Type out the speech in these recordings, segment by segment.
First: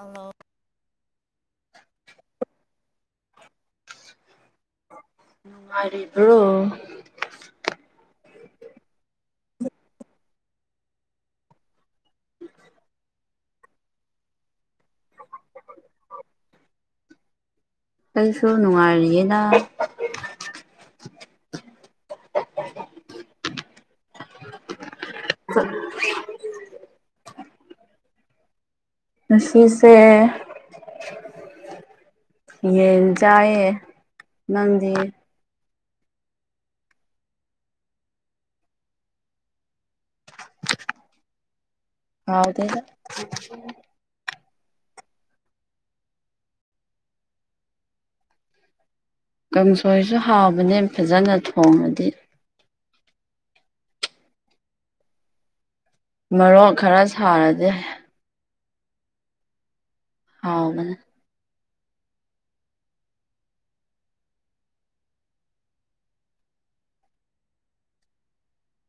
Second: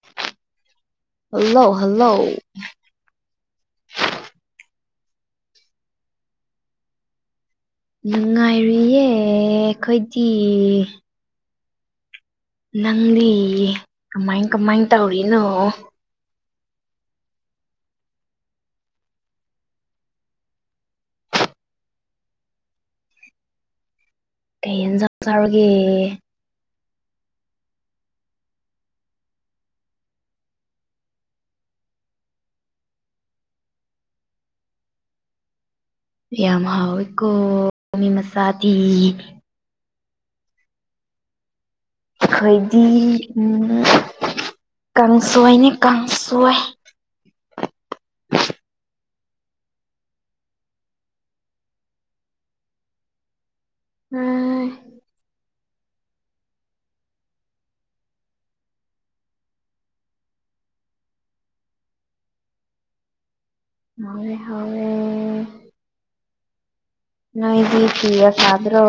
hello hello hello [inaudible] ꯅꯨꯉꯥꯏꯔꯤꯕ꯭ꯔꯣ ꯅꯨꯡꯉꯥꯏꯔꯤꯌꯦ ꯑꯈꯣꯏꯗꯤ ꯅꯪꯗꯤ ꯀꯃꯥꯏ ꯀꯃꯥꯏ ꯇꯧꯔꯤꯅꯣ ꯑꯩꯁꯨ ꯅꯨꯡꯉꯥꯏꯔꯤꯌꯦꯅ ꯀꯩ ꯌꯦꯟꯁꯥꯡ ꯆꯥꯔꯒꯦ ꯉꯁꯤꯁꯦ ꯌꯦꯟ ꯆꯥꯏꯌꯦ ꯅꯪꯗꯤ ꯌꯥꯝ ꯍꯥꯎꯋꯦꯀꯣ ꯃꯤ ꯃꯆꯥꯗꯤ ꯍꯥꯎꯇꯦꯗ ꯑꯩꯈꯣꯏꯗꯤ ꯎꯝ ꯀꯥꯡꯁꯣꯏꯅꯦ ꯀꯥꯡꯁꯣꯏ ꯀꯥꯡꯁꯣꯏꯁꯨ ꯍꯥꯎꯕꯅꯦ ꯐꯖꯅ ꯊꯣꯡꯉꯗꯤ ꯍꯣꯏ ꯃꯔꯣꯛ ꯈꯔ ꯁꯥꯔꯗꯤ ꯍꯥꯎꯕꯅꯦ ꯍꯥꯎꯋꯦ ꯍꯥꯎꯋꯦ ꯅꯣꯏꯗꯤ ꯐꯤꯒ ꯁꯥꯗ꯭ꯔꯣ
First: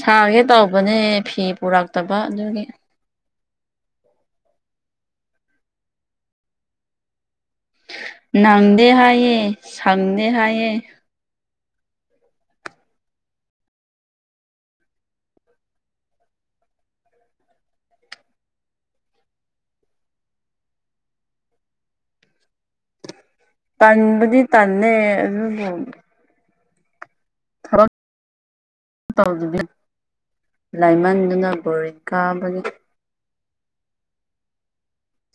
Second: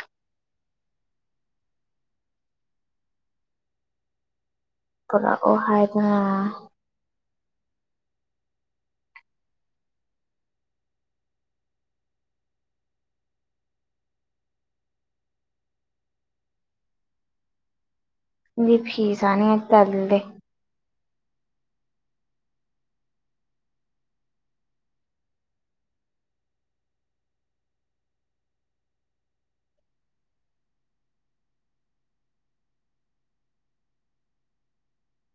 ꯁꯥꯒꯦ ꯇꯧꯕꯅꯦ ꯐꯤ ꯄꯨꯔꯛꯇꯕ ꯑꯗꯨꯒꯤ ꯄꯨꯔꯛꯑꯣ ꯍꯥꯏꯌꯨꯗꯅ ꯅꯪꯗꯦ ꯍꯥꯏꯌꯦ ꯁꯪꯗꯦ ꯍꯥꯏꯌꯦ ꯑꯩꯗꯤ ꯐꯤ ꯁꯥꯅꯤꯡꯉꯥꯏ ꯇꯟꯂꯦ ꯇꯟꯕꯨꯗꯤ ꯇꯟꯂꯦ ꯑꯗꯨꯕꯨ ꯊꯕꯛ ꯇꯧꯗꯕꯤ ꯂꯥꯏꯃꯟꯗꯅ ꯕꯣꯔꯤꯡ ꯀꯥꯕꯒꯤ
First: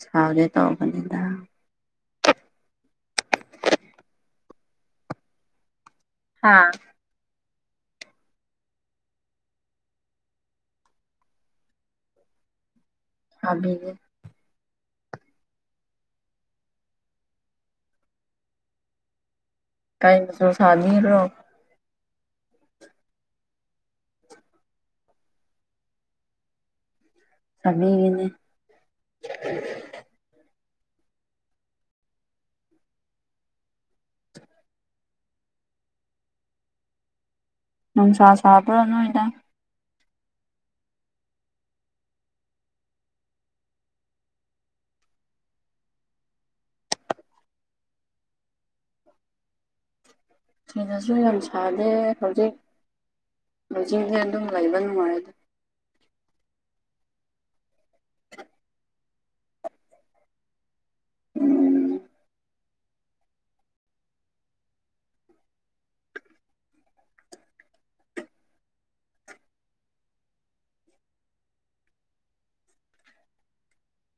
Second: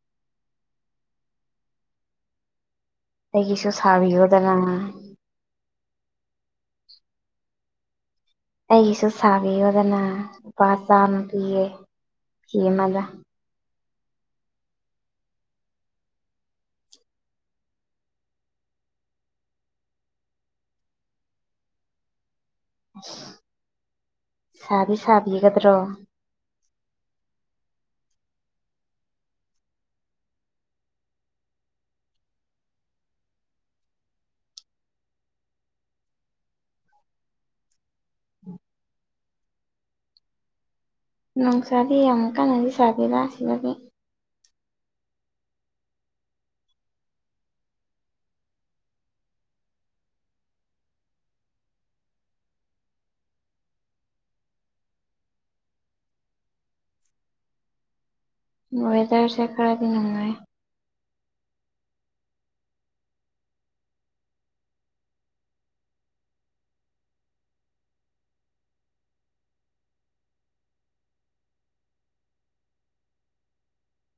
ꯁꯥꯒꯦ ꯇꯧꯕꯅꯤꯗ ꯑꯩꯒꯤꯁꯨ ꯁꯥꯕꯤꯌꯨꯗꯅ ꯍꯥꯥ ꯑꯩꯒꯤꯁꯨ ꯁꯥꯕꯤꯌꯣꯗꯅ ꯂꯨꯄꯥ ꯆꯥꯝꯃ ꯄꯤꯒꯦ ꯐꯤ ꯑꯃꯗ ꯁꯥꯕꯤꯒꯦ ꯀꯩ ꯃꯆꯨ ꯁꯥꯕꯤꯒꯗꯔꯣ ꯑꯁ ꯁꯥꯗꯤ ꯁꯥꯕꯤꯒꯗ꯭ꯔꯣ ꯁꯥꯕꯤꯒꯦꯅꯦ [unintelligible] [inaudible] ꯅꯨꯡꯁꯥ ꯁꯥꯕ꯭ꯔꯥ ꯅꯣꯏꯗ ꯅꯨꯡꯁꯥꯗꯤ ꯌꯥꯝ ꯀꯥꯟꯅꯗꯤ ꯁꯥꯗꯦꯅ ꯁꯤꯗꯗꯤ ꯁꯤꯗꯁꯨ ꯌꯥꯝ ꯁꯥꯗꯦ ꯍꯧꯖꯤꯛ ꯍꯧꯖꯤꯡꯗꯤ ꯑꯗꯨꯝ ꯂꯩꯕ ꯅꯨꯡꯉꯥꯏꯌꯦꯗ ꯋꯦꯗꯔꯁꯦ ꯈꯔꯗꯤ ꯅꯨꯡꯉꯥꯏ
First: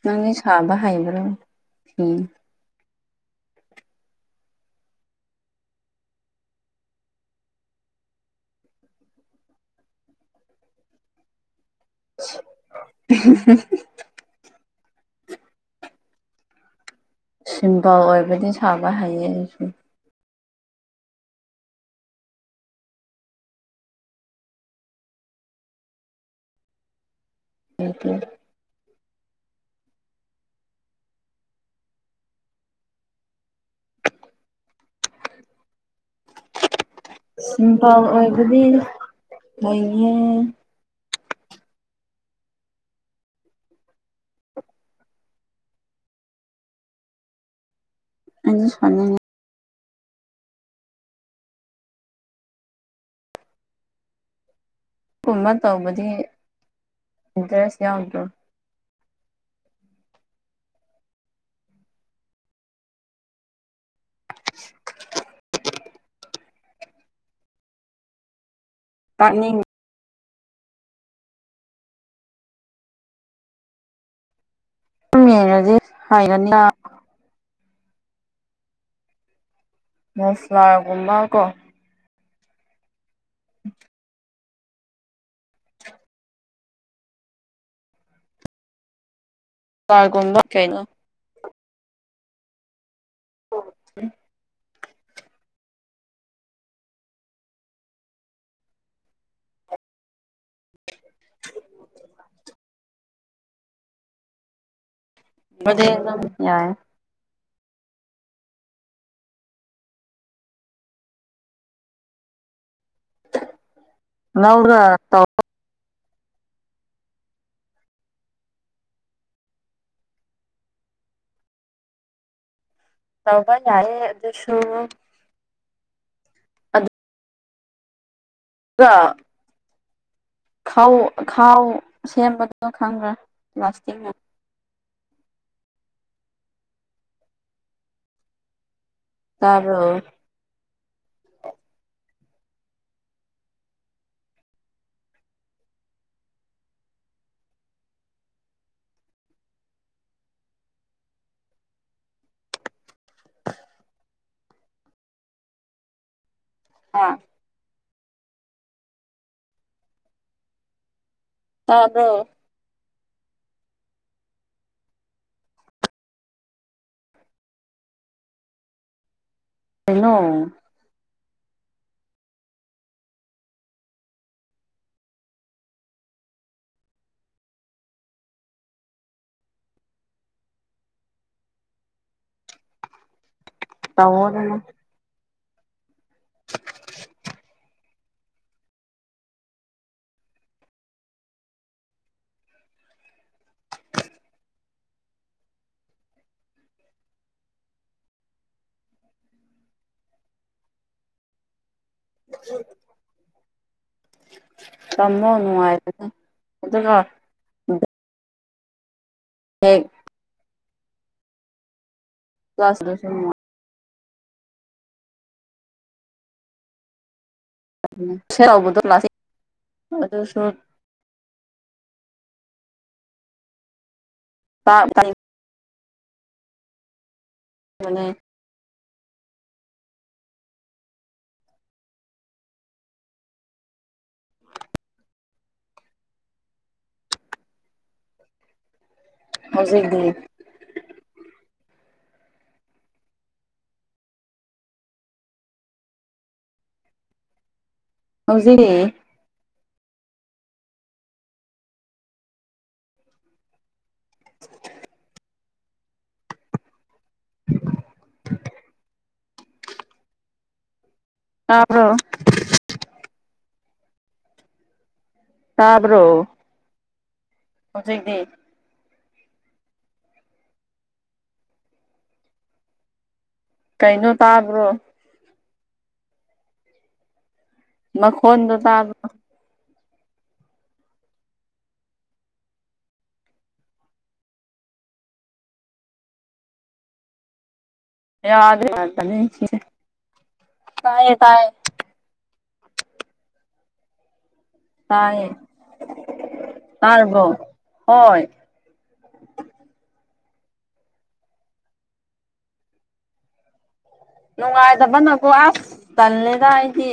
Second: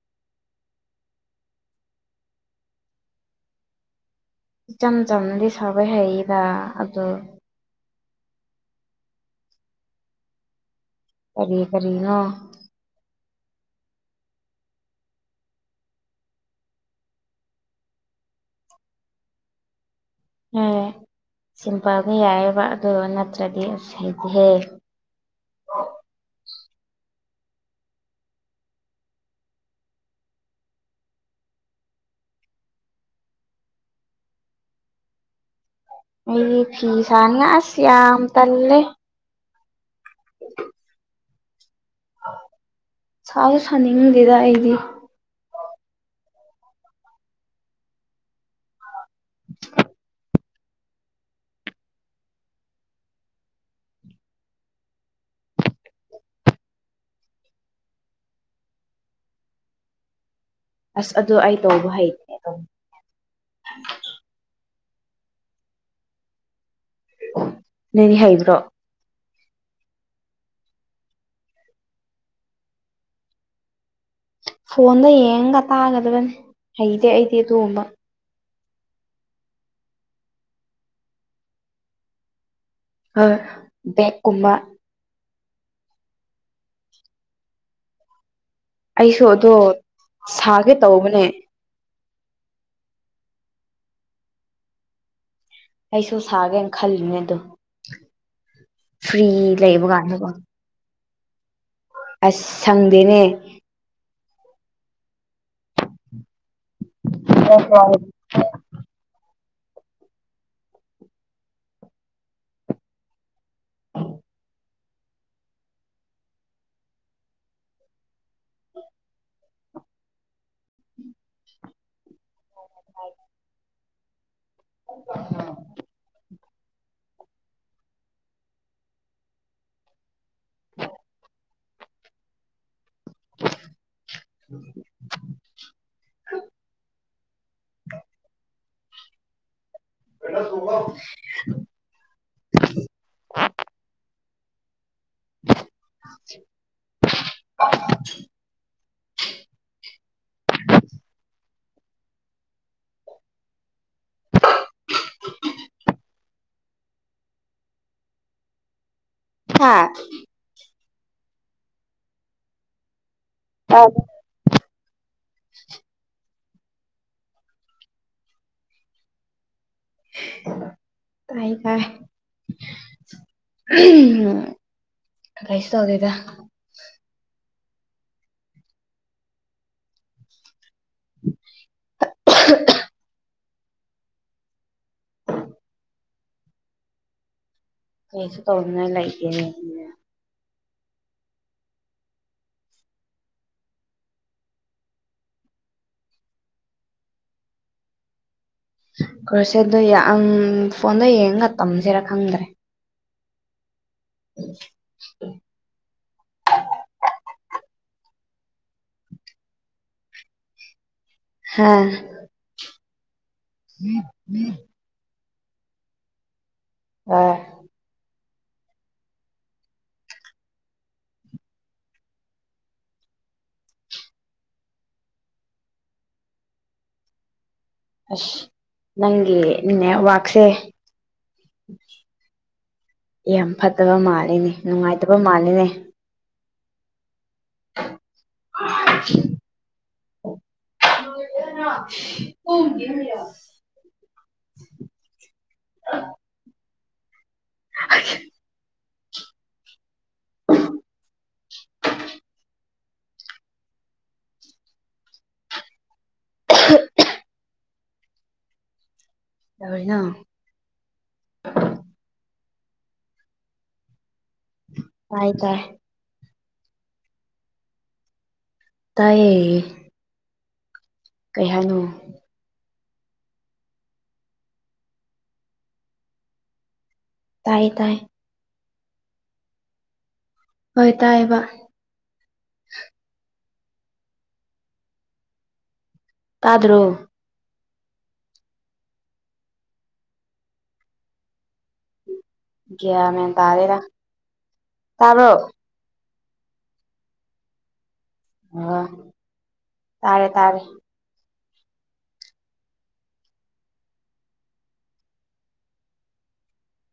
ꯅꯪꯗꯤ ꯁꯥꯕ ꯍꯥꯏꯕ꯭ꯔꯣ ꯐꯤ ꯏꯆꯝ ꯆꯝꯕꯗꯤ ꯁꯥꯕ ꯍꯩꯌꯦꯕ ꯑꯗꯨ ꯀꯔꯤ ꯀꯔꯤꯅꯣ [unintelligible] ꯁꯤꯝꯄꯜ ꯑꯣꯏꯕꯗꯤ ꯁꯥꯕ ꯍꯩꯌꯦ ꯑꯩꯁꯨꯨ ꯑꯦ ꯁꯤꯝꯄꯜꯗꯤ ꯌꯥꯏꯑꯕ ꯑꯗꯨ ꯅꯠꯇ꯭ꯔꯗꯤ ꯑꯁ ꯍꯩꯇꯦꯍꯦ ꯎꯝ ꯍꯨꯝ [unintelligible] ꯑꯩ ꯐꯤꯁꯥꯅ ꯑꯁ ꯌꯥꯝ ꯇꯟꯂꯦ ꯃꯣꯏꯃꯤ ꯁꯥꯁꯨ ꯁꯥꯅꯤꯡꯗꯦꯗ ꯑꯩꯗꯤ ꯑꯩꯗꯤ ꯁꯥꯅꯤꯡꯉꯤ [inaudible] ꯀꯨꯝꯕ ꯇꯧꯕꯗꯤ ꯏꯟꯇꯔꯦꯁ ꯌꯥꯎꯗ꯭ꯔꯣ ꯑꯁ ꯑꯗꯨ ꯑꯩ ꯇꯧꯕ ꯍꯩ ꯅꯪꯗꯤ ꯍꯩꯕ꯭ꯔꯣ [inaudible] ꯐꯣꯟꯗ ꯁꯨꯝ ꯌꯦꯡꯉꯒ ꯌꯦꯡꯔꯗꯤ ꯇꯥꯒꯗꯕꯅꯤ ꯍꯩꯒꯅꯤꯗ ꯍꯩꯇꯦ ꯑꯩꯗꯤ ꯑꯗꯨꯒꯨꯝꯕ ꯃꯁꯂꯥꯒꯨꯝꯕ ꯀꯣ ꯍꯣꯏ ꯕꯦꯛꯀꯨꯝꯕ ꯑꯩꯁꯨ ꯑꯗꯣ ꯐ꯭ꯂꯥꯔꯒꯨꯝꯕ ꯁꯥꯒꯦ ꯀꯩꯅꯣ ꯇꯧꯕꯅꯦ [inaudible] ꯑꯩꯁꯨ ꯁꯥꯒꯦꯅ ꯈꯜꯂꯤꯅꯦ ꯑꯗꯣ ꯐ꯭ꯔꯤ ꯂꯩꯕ ꯀꯥꯟꯗꯀꯣ [unintelligible] ꯑꯁ ꯁꯪꯗꯦꯅꯦ [inaudible] ꯌꯥꯏ [inaudible] ꯅꯧꯔ ꯇꯧ ꯇꯧꯕ ꯌꯥꯏꯌꯦ ꯑꯗꯨꯁꯨ ꯍꯜꯂꯣ ꯈꯧ ꯈꯥꯎ ꯁꯦꯝꯕꯗꯨ ꯅꯪ ꯈꯪꯕ꯭ꯔꯥ ꯄ꯭ꯂꯥꯁꯇꯤꯛꯅ [unintelligible] ꯇꯥꯕ꯭ꯔꯣ [inaudible] [unintelligible] ꯍꯥ ꯊꯥ ꯇꯥꯕ꯭ꯔꯣ ꯇꯥꯕ꯭ꯔꯣ [unintelligible] ꯀꯩꯅꯣ ꯇꯥꯏ ꯇꯥꯏ ꯀꯩꯁꯨ ꯇꯧꯗꯦꯗ [unintelligible] ꯇꯧꯋꯣꯗꯨꯅ [unintelligible] ꯀꯩꯁꯨ ꯇꯧꯅꯤꯉꯥꯏ ꯂꯩꯇꯦꯅꯦ ꯀꯔꯁꯦ ꯗꯨ ꯌꯥꯝ ꯐꯣꯟꯗꯣ ꯌꯦꯡꯉꯒ ꯇꯝꯁꯤꯔꯥ ꯈꯪꯗ꯭ꯔꯦ ꯇꯝꯃꯣ ꯅꯨꯉꯥꯏꯕꯅꯦ ꯑꯗꯨꯒ ꯍꯩ ꯍꯥꯥ [inaudible] [unintelligible] ꯇꯥꯏ [inaudible] ꯑꯗꯨꯁꯨ ꯇꯥꯒꯅꯤ [inaudible] ꯅꯪꯒꯤ ꯅꯦꯠ ꯋꯥꯥꯛꯁꯦ ꯌꯥꯝ ꯐꯠꯇꯕ ꯃꯥꯜꯂꯤꯅꯦ ꯅꯨꯡꯉꯥꯏꯇꯕ ꯃꯥꯜꯂꯤꯅꯦ [unintelligible] ꯍꯧꯖꯤꯛꯗꯤ ꯍ [inaudible] ꯍꯥꯊꯤ ꯍꯧꯖꯤꯛ [unintelligible] [unintelligible] ꯀꯩꯗꯧꯋꯦꯅꯣ ꯇꯥꯕ꯭ꯔꯣ ꯇꯥꯏ ꯇꯥꯏ ꯇꯥꯕ꯭ꯔꯣ ꯍꯧꯖꯤꯛꯗꯤ ꯇꯥꯏꯌꯦ ꯀꯩ ꯍꯥꯏꯅꯣ ꯀꯩꯅꯣ ꯇꯥꯕ꯭ꯔꯣ ꯇꯥꯏ ꯇꯥꯏ ꯃꯈꯣꯟꯗꯣ ꯇꯥꯕꯔꯣ [unintelligible] ꯍꯣꯏ ꯇꯥꯏꯌꯦꯕ ꯇꯥꯗ꯭ꯔꯣ ꯌꯥꯗꯦ ꯌꯥꯗ ꯆꯦ ꯇꯥꯏꯌꯦ ꯇꯥꯏꯌꯦ [unintelligible] ꯒ꯭ꯌꯥꯟ ꯃꯦꯟ ꯇꯗꯦꯗ ꯇꯥꯏꯌꯦ ꯇꯔꯕꯣ ꯍꯣꯏ ꯑꯣ ꯇꯥꯔꯦ ꯇꯥꯔꯦ ꯅꯨꯡꯉꯥꯏꯇꯕꯅꯀꯣ ꯑꯁ ꯇꯜꯂꯦꯗ ꯑꯩꯗꯤ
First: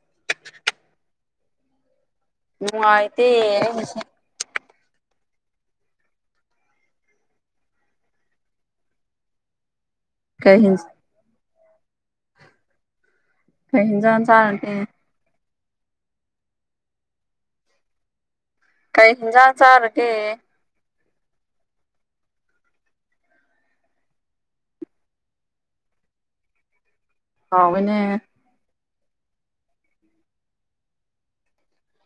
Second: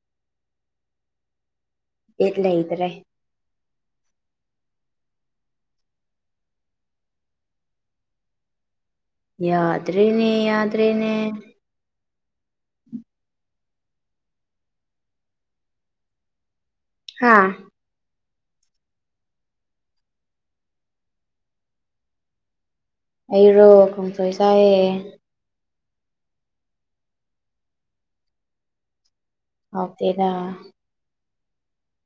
[inaudible] ꯕꯤꯠ ꯂꯩꯇ꯭ꯔꯦ ꯅꯨꯡꯉꯥꯏꯇꯦ ꯑꯩꯒꯤꯁꯦ [unintelligible] ꯌꯥꯗ꯭ꯔꯅꯦ ꯀꯩ ꯌꯥꯗ꯭ꯔꯅꯦ ꯀꯩ ꯍꯤꯟꯖꯥꯡ ꯆꯥꯔꯒꯦ ꯍꯥꯥ ꯀꯩ ꯍꯤꯟꯖꯥꯡ ꯆꯥꯔꯒꯦ ꯑꯩꯔꯣ ꯀꯥꯡꯁꫭꯏ ꯆꯥꯏꯌꯦ ꯍꯧꯋꯦꯅꯦ ꯍꯥꯎꯇꯦꯗ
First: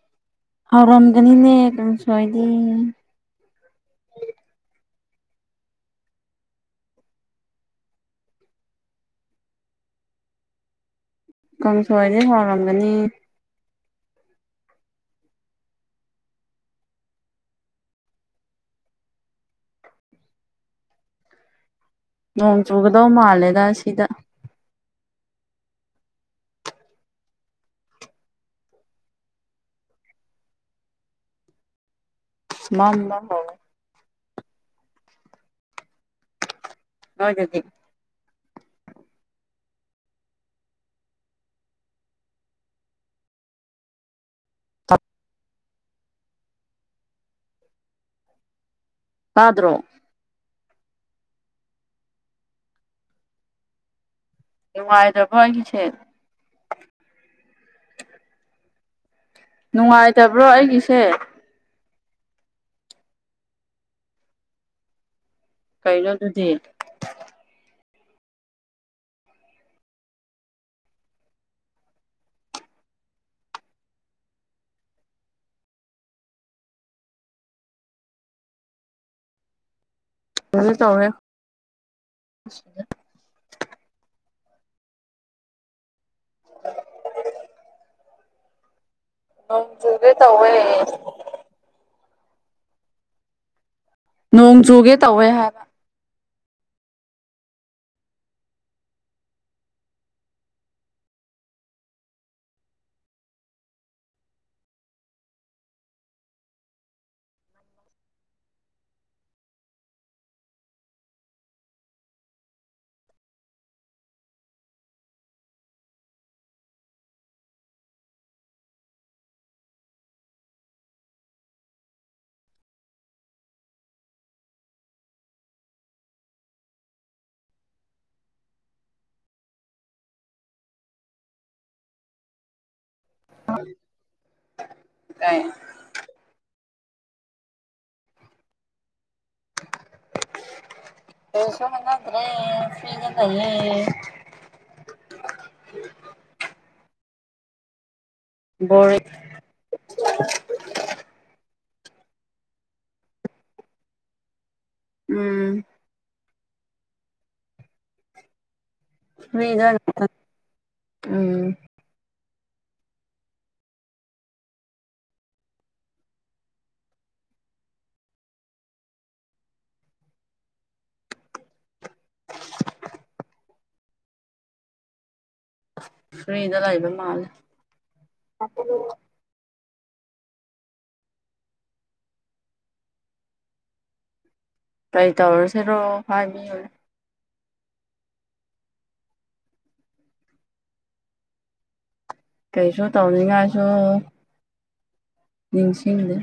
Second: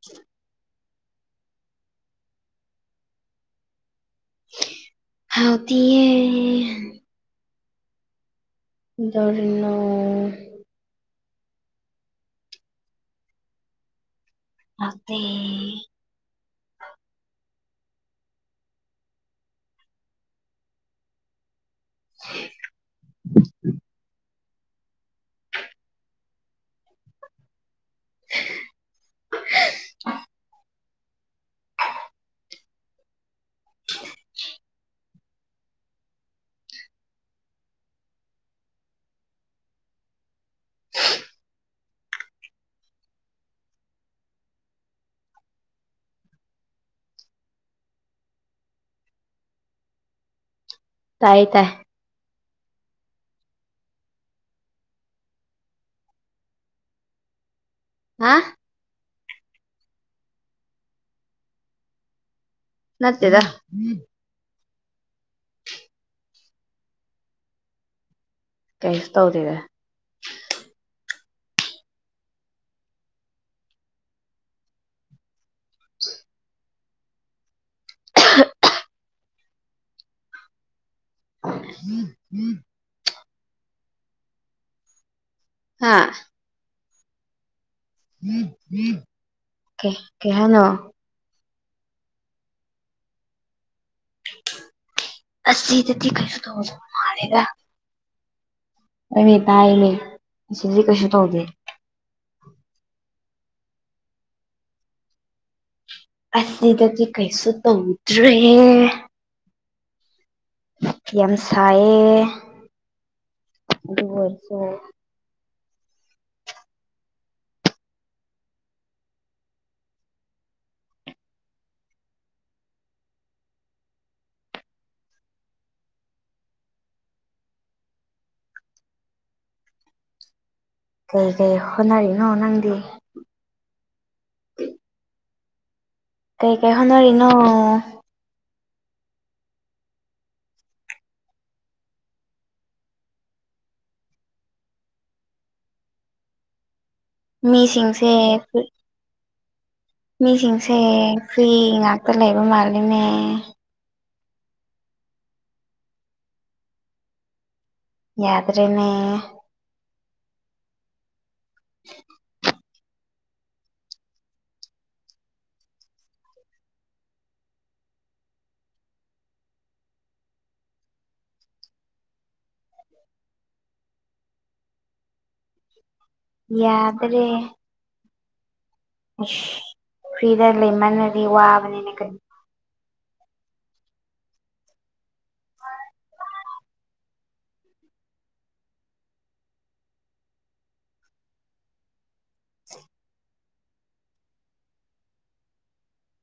ꯆ [inaudible] ꯍꯧꯔꯝꯒꯅꯤꯅꯦ ꯀꯥꯡꯁꯣꯏꯗꯤ ꯍꯧꯇꯤꯌꯦ ꯀꯩꯗꯧꯔꯤꯅꯣ [unintelligible] ꯀꯥꯡꯁꯣꯏꯗꯤ ꯍꯥꯎꯔꯝꯒꯅꯤ ꯍꯧꯇꯦ [unintelligible] ꯅꯣꯡ ꯆꯨꯒꯗꯧ ꯃꯥꯜꯂꯦꯗ ꯑꯁꯤꯗ [inaudible] ꯃꯝꯕ ꯍꯧꯋꯦ [inaudible] ꯅꯣꯏꯒꯤꯗꯤ [unintelligible] [unintelligible] ꯇꯞ [unintelligible] ꯇꯥꯗ꯭ꯔꯣ ꯇꯥꯏꯌꯦ ꯇꯥꯏ ꯅꯨꯡꯉꯥꯏꯗꯕ ꯑꯩꯒꯤꯁꯦ ꯍꯥ ꯅꯨꯡꯉꯥꯏꯇꯕ꯭ꯔꯣ ꯑꯩꯒꯤꯁꯦ ꯅꯠꯇꯦꯗꯥ ꯀꯩꯅꯣ ꯗꯨꯗꯤ ꯀꯩꯁ ꯇꯧꯗꯦꯗ [unintelligible] [inaudible] ꯍꯥ ꯅꯣꯡ ꯀꯩ ꯆꯨꯒꯦ ꯀꯩ ꯇꯧꯋꯦ ꯍꯥꯏꯅꯣ ꯅꯣꯡ ꯆꯨꯒꯦ ꯇꯧꯋꯦ ꯍꯥꯏꯕ ꯑꯁꯤꯗꯗꯤ ꯀꯩꯁꯨ [unintelligible] ꯃꯥꯟꯂꯦꯗꯥ ꯍꯣꯏꯃꯦ ꯇꯥꯏꯃꯦ ꯑꯁꯤꯗꯤ ꯀꯩꯁꯨ ꯇꯧꯗꯦ ꯑꯁꯤꯗꯗꯤ ꯀꯩꯁꯨ ꯇꯧꯗ꯭ꯔꯦ ꯌꯥꯝ ꯁꯥꯏꯌꯦ [unintelligible] ꯀꯩ ꯀꯩ ꯍꯣꯠꯅꯔꯤꯅꯣ ꯅꯪꯗꯤ [unintelligible] ꯀꯩ ꯀꯩ ꯍꯣꯅꯔꯤꯅꯣ ꯀꯔꯤꯁꯨ ꯍꯧꯟꯅꯗ꯭ꯔꯦ ꯐ꯭ꯔꯤꯗ ꯂꯩꯌꯦ ꯃꯤꯁꯤꯡꯁꯦ ꯕꯣꯔꯤꯛ ꯃꯤꯁꯤꯡꯁꯦ ꯐ꯭ꯔꯤ ꯉꯥꯛꯇ ꯂꯩꯕ ꯃꯥꯜꯂꯦꯅꯦ ꯎꯝ ꯌꯥꯗ꯭ꯔꯦꯅꯦ [unintelligible] ꯎꯝ [inaudible] ꯐ꯭ꯔꯤꯗ ꯂꯩꯕ ꯌꯥꯗ꯭ꯔꯦ ꯃꯥꯜꯂꯦ [unintelligible] ꯑꯩꯁ ꯐ꯭ꯔꯤꯗ ꯂꯩꯃꯜꯅꯗꯤ ꯋꯥꯕꯅꯤꯅꯦ ꯀꯔꯤ ꯀꯩ ꯇꯧꯔꯁꯤꯔꯣ ꯍꯥꯏꯃꯤꯎ ꯀꯩꯁꯨ ꯇꯧꯅꯤꯡꯉꯥꯏꯁꯨ ꯅꯤꯡꯁꯤꯡꯗꯦ